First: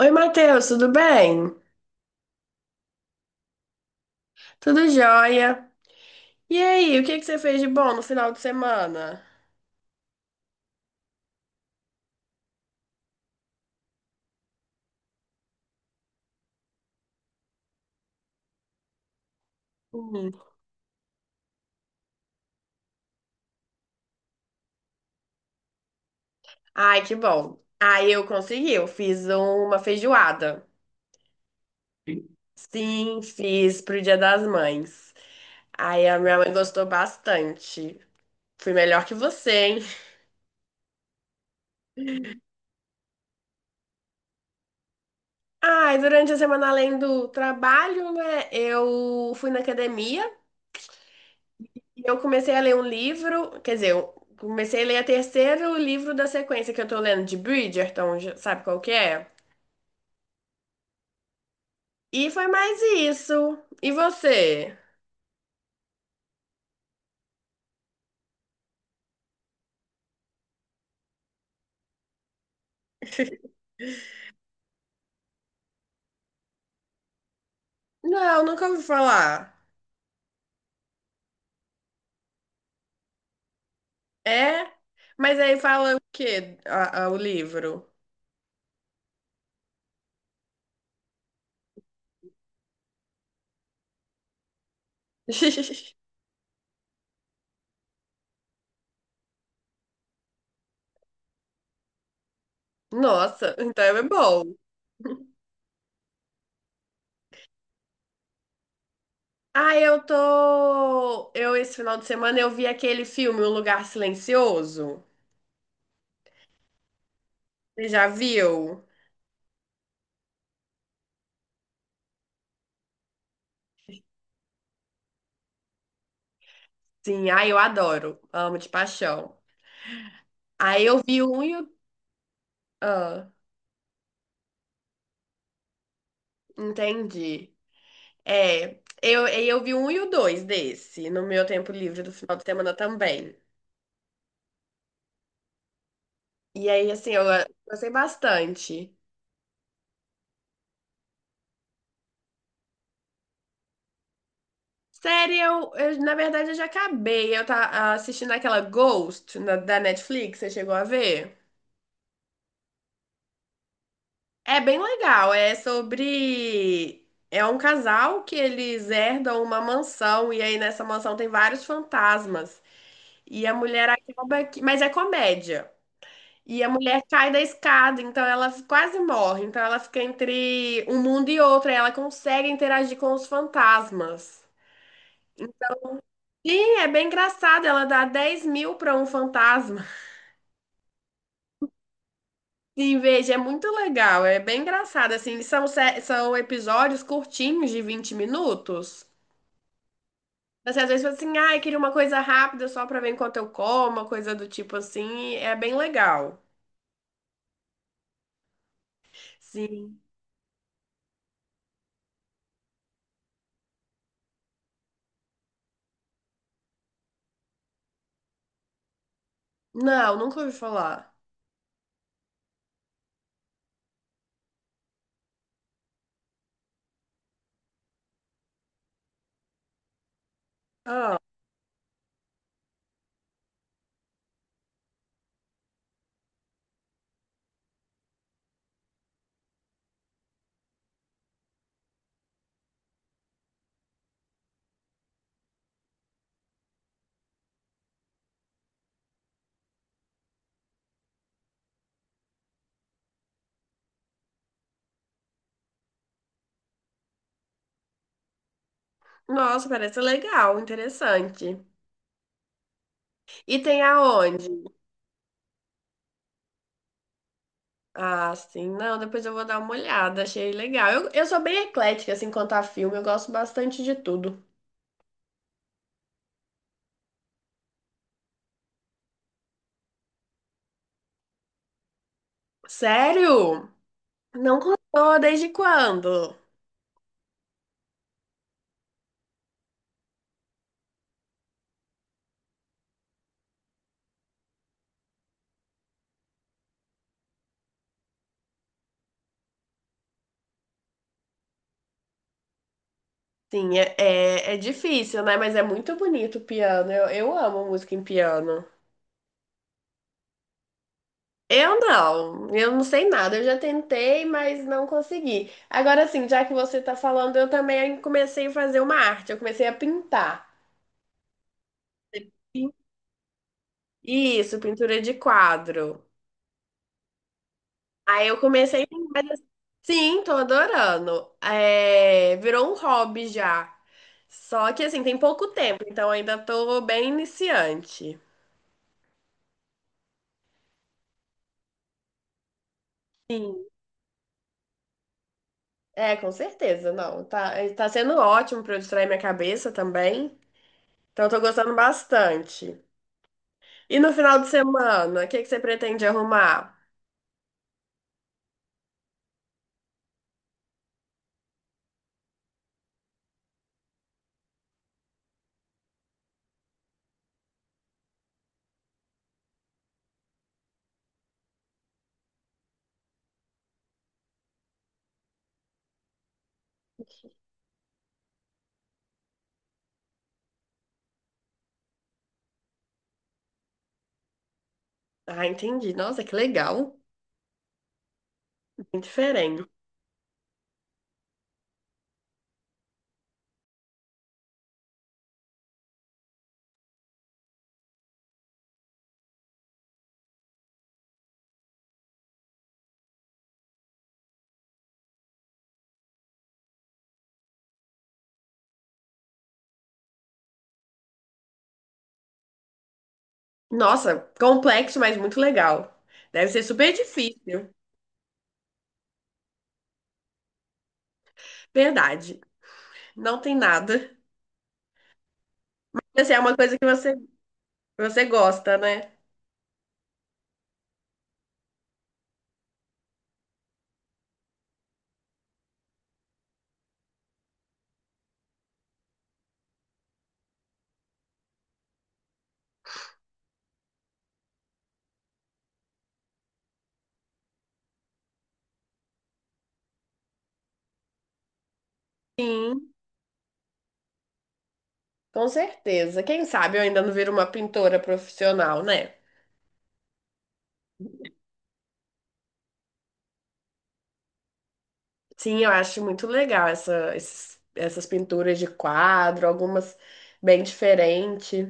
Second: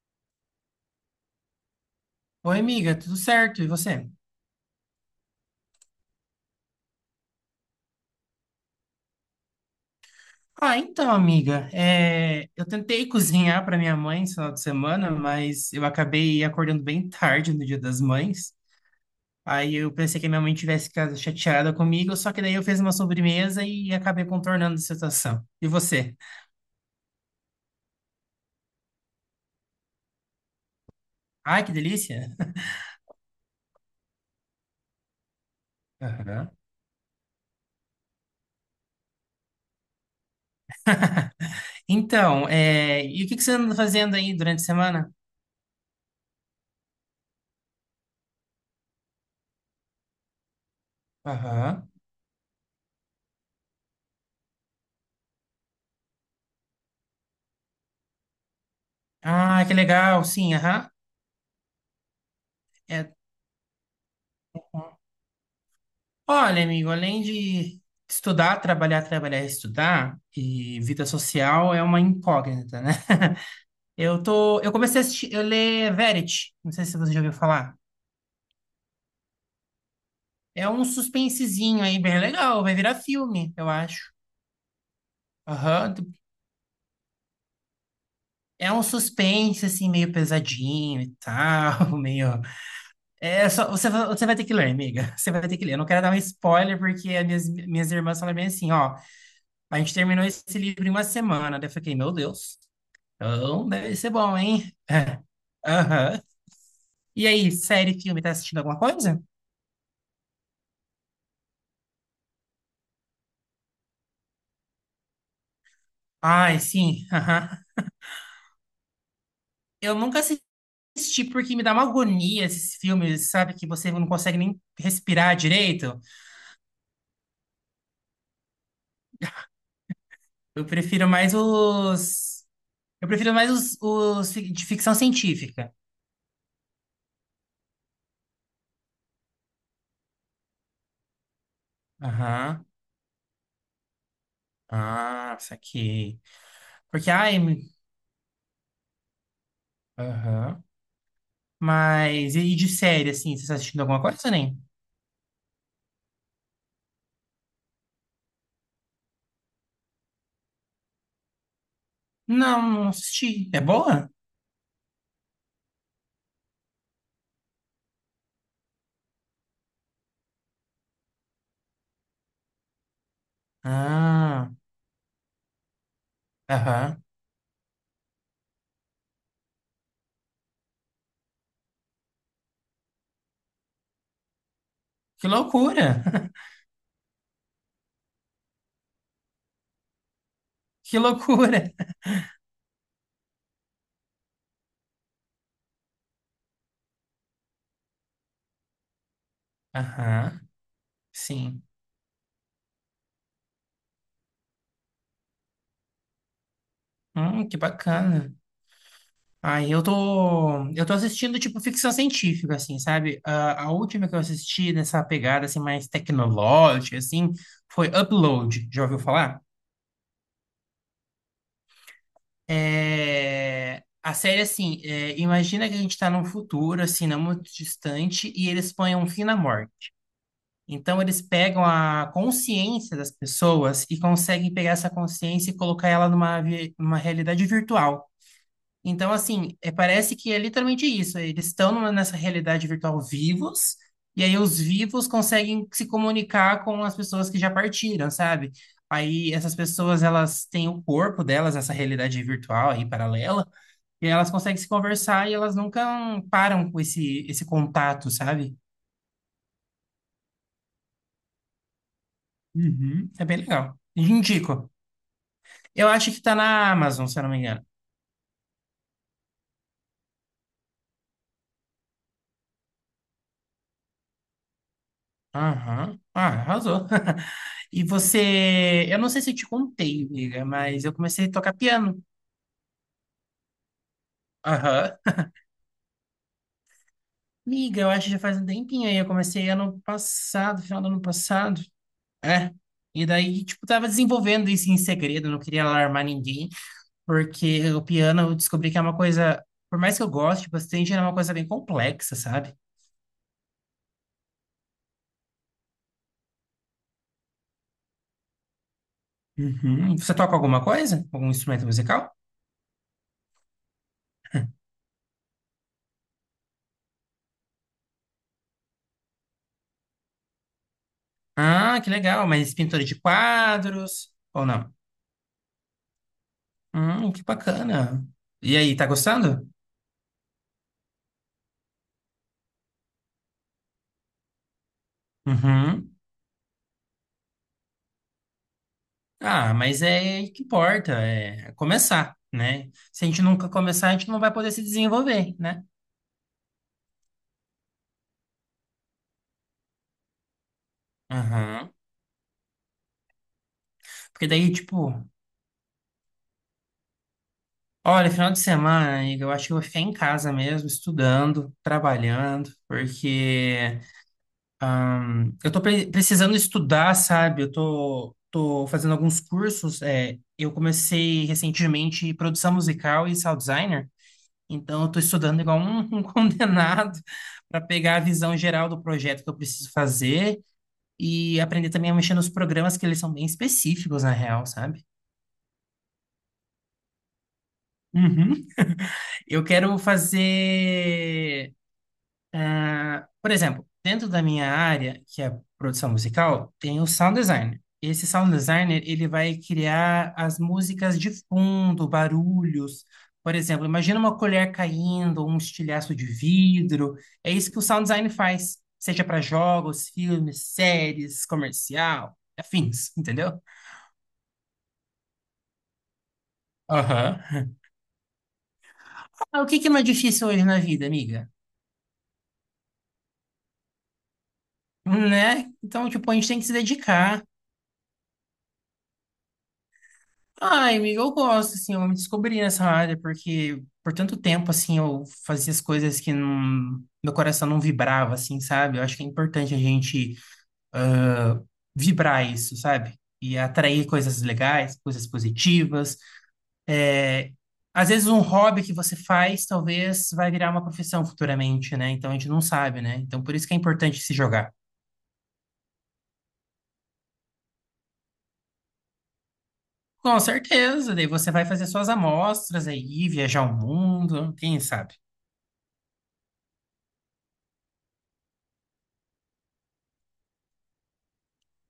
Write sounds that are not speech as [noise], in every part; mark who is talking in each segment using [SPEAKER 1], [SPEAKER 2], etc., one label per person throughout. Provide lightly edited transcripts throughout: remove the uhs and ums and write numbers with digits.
[SPEAKER 1] Oi, Matheus, tudo bem?
[SPEAKER 2] Oi, amiga, tudo certo? E você?
[SPEAKER 1] Tudo jóia? E aí, o que que você fez de bom no final de semana?
[SPEAKER 2] Ah, então, amiga, eu tentei cozinhar para minha mãe esse final de semana, mas eu acabei acordando bem tarde no Dia das Mães. Aí eu pensei que
[SPEAKER 1] Hum.
[SPEAKER 2] minha mãe tivesse ficado chateada comigo, só que daí eu fiz uma sobremesa e acabei contornando a situação. E você?
[SPEAKER 1] Ai, que bom. Eu fiz uma feijoada.
[SPEAKER 2] Ai, que delícia! [laughs]
[SPEAKER 1] Sim, fiz pro Dia das Mães. Aí a minha
[SPEAKER 2] Aham.
[SPEAKER 1] mãe gostou bastante. Fui melhor que você, hein?
[SPEAKER 2] [laughs] Então, e o que que você anda fazendo aí durante a semana?
[SPEAKER 1] Ai, durante a semana, além do trabalho, né, eu fui na academia.
[SPEAKER 2] Aham.
[SPEAKER 1] E eu comecei a ler um livro, quer dizer, eu comecei a ler o terceiro livro da sequência que eu tô lendo, de Bridgerton, já sabe qual que é?
[SPEAKER 2] Ah, que legal, sim, aham.
[SPEAKER 1] E foi mais
[SPEAKER 2] É.
[SPEAKER 1] isso. E você?
[SPEAKER 2] Olha, amigo, além de estudar, trabalhar, trabalhar, estudar, e vida social é uma incógnita, né? [laughs] Eu tô, eu comecei a assistir, eu ler Verity, não sei se você já ouviu falar.
[SPEAKER 1] Não, nunca ouvi falar.
[SPEAKER 2] É um suspensezinho aí bem legal, vai virar filme, eu acho.
[SPEAKER 1] É? Mas aí
[SPEAKER 2] Aham.
[SPEAKER 1] fala o quê, o livro?
[SPEAKER 2] É um suspense assim meio pesadinho e tal. [laughs] meio. É só você, você vai ter que ler, amiga. [laughs] Você vai ter que ler. Eu não
[SPEAKER 1] [laughs]
[SPEAKER 2] quero dar um spoiler porque as minhas irmãs falaram bem assim, ó, a gente terminou esse livro em uma semana. Daí eu fiquei, meu Deus.
[SPEAKER 1] Nossa,
[SPEAKER 2] Então,
[SPEAKER 1] então
[SPEAKER 2] deve
[SPEAKER 1] é
[SPEAKER 2] ser bom,
[SPEAKER 1] bom.
[SPEAKER 2] hein? [laughs] É, aham. E aí, série, filme, tá assistindo alguma coisa?
[SPEAKER 1] Ah, eu tô. Esse final de semana, eu vi aquele filme, Um Lugar Silencioso.
[SPEAKER 2] Ai, sim. Aham.
[SPEAKER 1] Você já viu?
[SPEAKER 2] Eu nunca assisti porque me dá uma agonia esses filmes, sabe? Que você não consegue nem respirar direito.
[SPEAKER 1] Sim, ah, eu adoro. Amo de paixão.
[SPEAKER 2] Eu
[SPEAKER 1] Aí eu
[SPEAKER 2] prefiro
[SPEAKER 1] vi o
[SPEAKER 2] mais
[SPEAKER 1] um e o...
[SPEAKER 2] os. Eu
[SPEAKER 1] Ah,
[SPEAKER 2] prefiro mais os de ficção científica.
[SPEAKER 1] entendi. Aí eu vi um e o dois desse, no meu tempo livre do final de
[SPEAKER 2] Aham.
[SPEAKER 1] semana também.
[SPEAKER 2] Ah, saquei.
[SPEAKER 1] E aí,
[SPEAKER 2] Porque,
[SPEAKER 1] assim, eu
[SPEAKER 2] ai.
[SPEAKER 1] gostei bastante.
[SPEAKER 2] Aham. Mas e de série, assim? Você tá assistindo alguma coisa, nem?
[SPEAKER 1] Série, na verdade, eu já acabei. Eu tá assistindo aquela Ghost da Netflix, você chegou a ver?
[SPEAKER 2] Não, não assisti. É boa?
[SPEAKER 1] É bem legal, é sobre... É um casal que eles herdam uma mansão, e aí nessa mansão tem vários fantasmas. E a mulher acaba
[SPEAKER 2] Ah.
[SPEAKER 1] que... Mas é comédia. E a mulher
[SPEAKER 2] Aham.
[SPEAKER 1] cai da escada, então ela quase morre. Então ela fica entre um mundo e outro, e ela consegue interagir com os fantasmas.
[SPEAKER 2] Que loucura! [laughs]
[SPEAKER 1] Sim, é bem engraçado. Ela dá 10 mil pra um fantasma. [laughs]
[SPEAKER 2] Que loucura!
[SPEAKER 1] Sim, veja, é muito legal. É bem engraçado. Assim, são episódios curtinhos de 20 minutos.
[SPEAKER 2] Aham,
[SPEAKER 1] Você às vezes fala assim, ah,
[SPEAKER 2] sim.
[SPEAKER 1] queria uma coisa rápida só pra ver enquanto eu como, uma coisa do tipo assim. É bem legal.
[SPEAKER 2] Que bacana. Aí eu
[SPEAKER 1] Sim.
[SPEAKER 2] tô, eu tô assistindo, tipo, ficção científica, assim, sabe? A última que eu assisti nessa pegada, assim, mais tecnológica, assim, foi Upload. Já ouviu falar?
[SPEAKER 1] Não, nunca ouvi falar.
[SPEAKER 2] É... A série, assim, imagina que a gente tá num futuro, assim, não muito distante, e eles põem um fim na morte. Então,
[SPEAKER 1] Ah.
[SPEAKER 2] eles pegam a consciência das pessoas e conseguem pegar essa consciência e colocar ela numa realidade virtual. Então, assim, é, parece que é literalmente isso. Eles estão nessa realidade virtual vivos, e aí os vivos conseguem se comunicar com as pessoas que já partiram, sabe? Aí essas pessoas, elas têm o corpo delas, essa realidade virtual aí paralela, e elas conseguem se conversar e elas nunca param com esse contato, sabe?
[SPEAKER 1] Nossa, parece legal, interessante.
[SPEAKER 2] Uhum. É bem
[SPEAKER 1] E
[SPEAKER 2] legal.
[SPEAKER 1] tem aonde?
[SPEAKER 2] Indico. Eu acho que tá na Amazon, se eu não me engano.
[SPEAKER 1] Ah, sim. Não, depois eu vou dar uma olhada, achei legal. Eu sou bem eclética, assim, quanto a filme, eu gosto bastante de tudo.
[SPEAKER 2] Aham. Ah, arrasou. [laughs] E você. Eu não sei se eu te contei, amiga, mas eu comecei a tocar piano.
[SPEAKER 1] Sério? Não
[SPEAKER 2] Aham.
[SPEAKER 1] contou desde quando?
[SPEAKER 2] Amiga, eu acho que já faz um tempinho aí. Eu comecei ano passado, final do ano passado. É. E daí, tipo, tava desenvolvendo isso em segredo, não queria alarmar ninguém, porque o piano eu descobri que é uma coisa. Por mais que eu goste bastante, é uma coisa bem complexa, sabe?
[SPEAKER 1] Sim, é difícil, né? Mas é muito bonito o piano. Eu amo música em piano.
[SPEAKER 2] Uhum. Você toca alguma coisa? Algum instrumento musical?
[SPEAKER 1] Eu não sei nada. Eu já tentei, mas não consegui. Agora, assim, já que você tá falando, eu também comecei a fazer uma arte, eu comecei a pintar.
[SPEAKER 2] Ah, que legal. Mas pintura de quadros ou
[SPEAKER 1] Isso,
[SPEAKER 2] não?
[SPEAKER 1] pintura de quadro.
[SPEAKER 2] Que bacana.
[SPEAKER 1] Aí eu
[SPEAKER 2] E aí,
[SPEAKER 1] comecei.
[SPEAKER 2] tá
[SPEAKER 1] mas,
[SPEAKER 2] gostando?
[SPEAKER 1] Sim, tô adorando. É, virou um hobby já. Só que assim, tem pouco tempo,
[SPEAKER 2] Uhum.
[SPEAKER 1] então ainda tô bem iniciante.
[SPEAKER 2] Ah, mas é que importa, é começar, né? Se a gente nunca
[SPEAKER 1] Sim.
[SPEAKER 2] começar, a gente não vai poder se desenvolver, né?
[SPEAKER 1] É, com certeza, não. Tá sendo ótimo pra eu distrair minha cabeça também. Então eu tô
[SPEAKER 2] Aham.
[SPEAKER 1] gostando bastante. E no
[SPEAKER 2] Porque
[SPEAKER 1] final de
[SPEAKER 2] daí, tipo,
[SPEAKER 1] semana, o que que você pretende arrumar?
[SPEAKER 2] olha, final de semana, amiga, eu acho que eu vou ficar em casa mesmo, estudando, trabalhando, porque eu tô precisando estudar, sabe? Eu tô, tô fazendo alguns cursos. Eu comecei recentemente produção musical e sound designer, então eu tô estudando igual um, [laughs] um condenado para pegar a visão geral do projeto que eu preciso fazer e aprender também a mexer nos programas que eles são bem específicos, na real, sabe?
[SPEAKER 1] Ah, entendi. Nossa, que legal.
[SPEAKER 2] Uhum.
[SPEAKER 1] Bem
[SPEAKER 2] Eu
[SPEAKER 1] diferente.
[SPEAKER 2] quero fazer. Por exemplo, dentro da minha área, que é produção musical, tem o sound designer. Esse sound designer, ele vai criar as músicas de fundo, barulhos. Por exemplo, imagina uma colher caindo, um estilhaço de vidro. É isso que o sound design faz, seja para jogos, filmes, séries, comercial, afins, entendeu?
[SPEAKER 1] Nossa, complexo, mas muito legal. Deve ser super
[SPEAKER 2] Aham.
[SPEAKER 1] difícil.
[SPEAKER 2] Ah, o que que não é difícil hoje na vida, amiga?
[SPEAKER 1] Verdade. Não tem nada.
[SPEAKER 2] Né? Então, tipo, a gente
[SPEAKER 1] Mas é
[SPEAKER 2] tem que se
[SPEAKER 1] uma coisa que
[SPEAKER 2] dedicar.
[SPEAKER 1] você gosta, né?
[SPEAKER 2] Ai, amiga, eu gosto, assim, eu me descobri nessa área, porque por tanto tempo, assim, eu fazia as coisas que não, meu coração não vibrava, assim, sabe? Eu acho que é importante a gente vibrar isso, sabe? E atrair coisas legais, coisas positivas. Às vezes um hobby que você faz, talvez vai virar uma profissão futuramente, né? Então a gente não sabe,
[SPEAKER 1] Sim,
[SPEAKER 2] né? Então por isso que é importante se jogar.
[SPEAKER 1] com certeza. Quem sabe eu ainda não viro uma pintora profissional, né?
[SPEAKER 2] Com certeza, daí você vai fazer suas amostras aí, viajar o mundo, quem sabe?
[SPEAKER 1] Sim, eu acho muito legal essas pinturas de quadro, algumas bem diferentes.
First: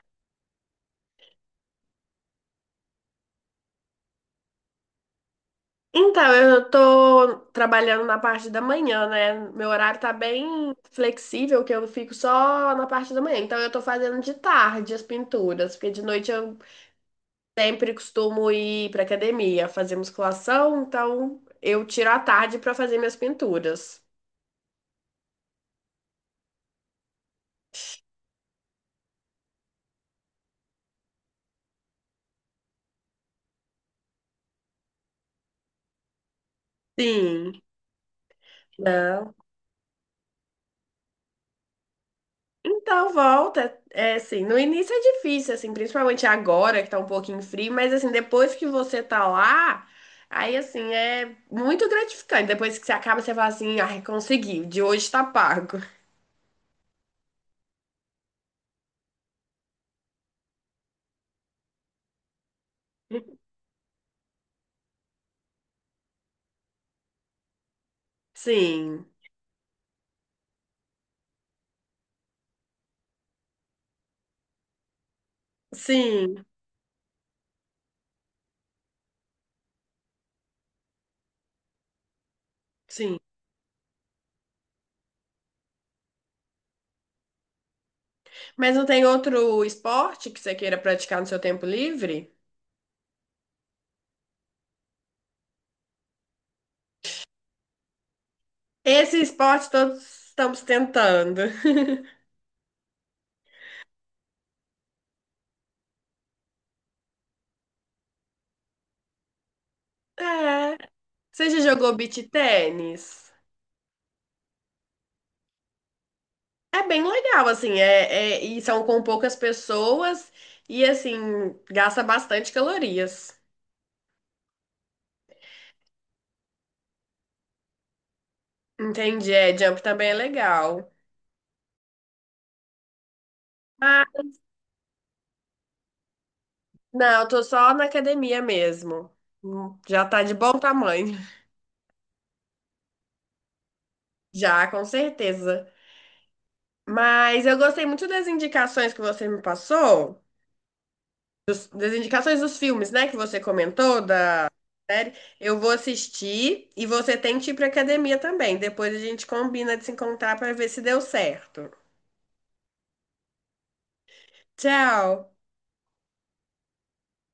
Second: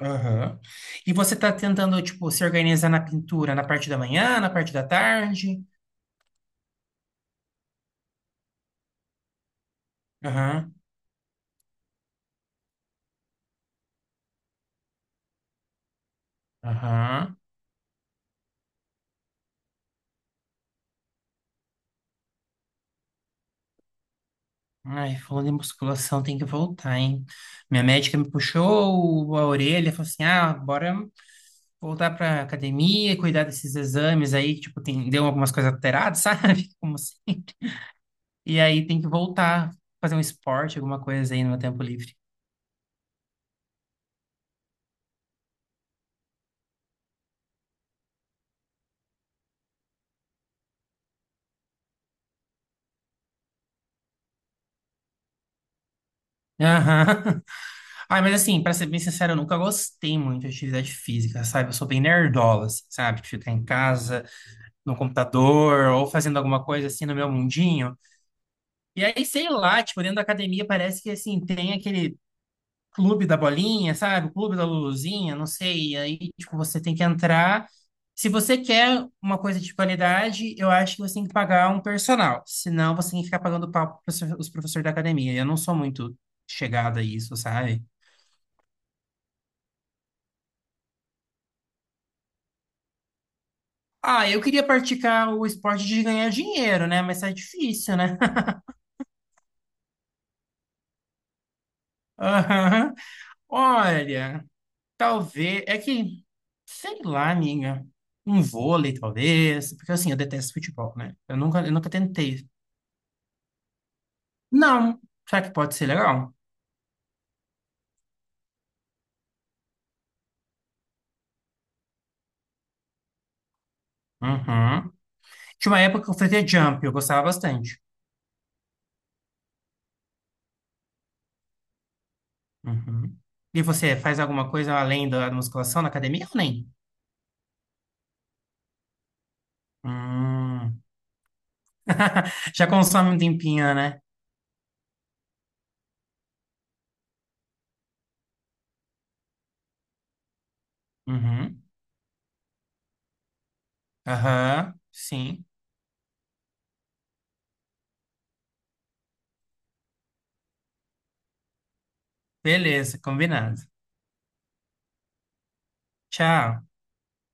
[SPEAKER 2] Aham. E você está tentando, tipo, se organizar na pintura na parte da manhã, na parte da tarde?
[SPEAKER 1] Então, eu tô trabalhando na parte da manhã, né? Meu horário tá bem
[SPEAKER 2] Aham,
[SPEAKER 1] flexível, que eu fico só na parte da manhã. Então, eu tô fazendo de tarde as pinturas, porque de noite eu
[SPEAKER 2] aham.
[SPEAKER 1] sempre costumo ir para academia, fazer musculação, então eu tiro a tarde para fazer minhas pinturas.
[SPEAKER 2] Ai, falando em musculação, tem que voltar, hein? Minha médica me puxou a orelha, falou assim: ah, bora voltar pra academia, cuidar desses exames aí, tipo, tem, deu algumas coisas alteradas, [laughs] sabe? Como assim?
[SPEAKER 1] Sim,
[SPEAKER 2] E aí tem que
[SPEAKER 1] não.
[SPEAKER 2] voltar, fazer um esporte, alguma coisa aí no meu tempo livre.
[SPEAKER 1] Então volta, é assim, no início é difícil, assim, principalmente agora que tá um pouquinho frio, mas assim, depois que você tá lá, aí assim, é muito gratificante. Depois que você acaba, você fala assim, ai, consegui, o de hoje tá pago.
[SPEAKER 2] Aham. [laughs] Ai, mas assim, pra ser bem sincero, eu nunca gostei muito de atividade física, sabe? Eu sou bem nerdola, assim, sabe? De ficar
[SPEAKER 1] [laughs]
[SPEAKER 2] em casa, no computador, ou fazendo alguma coisa assim no meu mundinho. E
[SPEAKER 1] Sim,
[SPEAKER 2] aí, sei lá, tipo, dentro da academia parece que, assim, tem aquele clube da bolinha, sabe? O clube da Luluzinha, não sei. E aí,
[SPEAKER 1] sim,
[SPEAKER 2] tipo, você tem que entrar. Se você quer uma coisa de qualidade, eu acho que você tem que pagar um personal. Senão, você
[SPEAKER 1] sim.
[SPEAKER 2] tem que ficar pagando pau para os professores da academia. Eu não sou muito chegada a isso, sabe?
[SPEAKER 1] Mas não tem outro esporte que você queira praticar no seu tempo livre?
[SPEAKER 2] Ah, eu queria praticar o esporte de ganhar dinheiro, né? Mas tá difícil, né? [laughs]
[SPEAKER 1] Esse esporte todos estamos tentando.
[SPEAKER 2] Aham. Olha, talvez. É que, sei lá, amiga. Um vôlei, talvez. Porque assim, eu detesto
[SPEAKER 1] É.
[SPEAKER 2] futebol, né? Eu
[SPEAKER 1] Você já
[SPEAKER 2] nunca, eu nunca
[SPEAKER 1] jogou beach
[SPEAKER 2] tentei.
[SPEAKER 1] tênis?
[SPEAKER 2] Não. Será que pode ser legal?
[SPEAKER 1] É bem legal, assim, e são com poucas pessoas e, assim, gasta bastante calorias.
[SPEAKER 2] Uhum. Tinha uma época que eu fazia jump, eu gostava bastante.
[SPEAKER 1] Entendi, é, jump também é legal.
[SPEAKER 2] Uhum. E você
[SPEAKER 1] Ah,
[SPEAKER 2] faz alguma coisa além da musculação na academia ou nem?
[SPEAKER 1] não, eu tô só na academia mesmo. Já tá de bom
[SPEAKER 2] Hum.
[SPEAKER 1] tamanho. [laughs]
[SPEAKER 2] [laughs] Já consome um tempinho, né?
[SPEAKER 1] Já, com certeza. Mas eu gostei muito das indicações que você me passou,
[SPEAKER 2] Uhum.
[SPEAKER 1] das indicações dos filmes, né, que você comentou, da
[SPEAKER 2] Aham.
[SPEAKER 1] série.
[SPEAKER 2] Sim.
[SPEAKER 1] Eu vou assistir e você tem que ir pra academia também. Depois a gente combina de se encontrar pra ver se deu certo.
[SPEAKER 2] Beleza, combinado.
[SPEAKER 1] Tchau!
[SPEAKER 2] Tchau.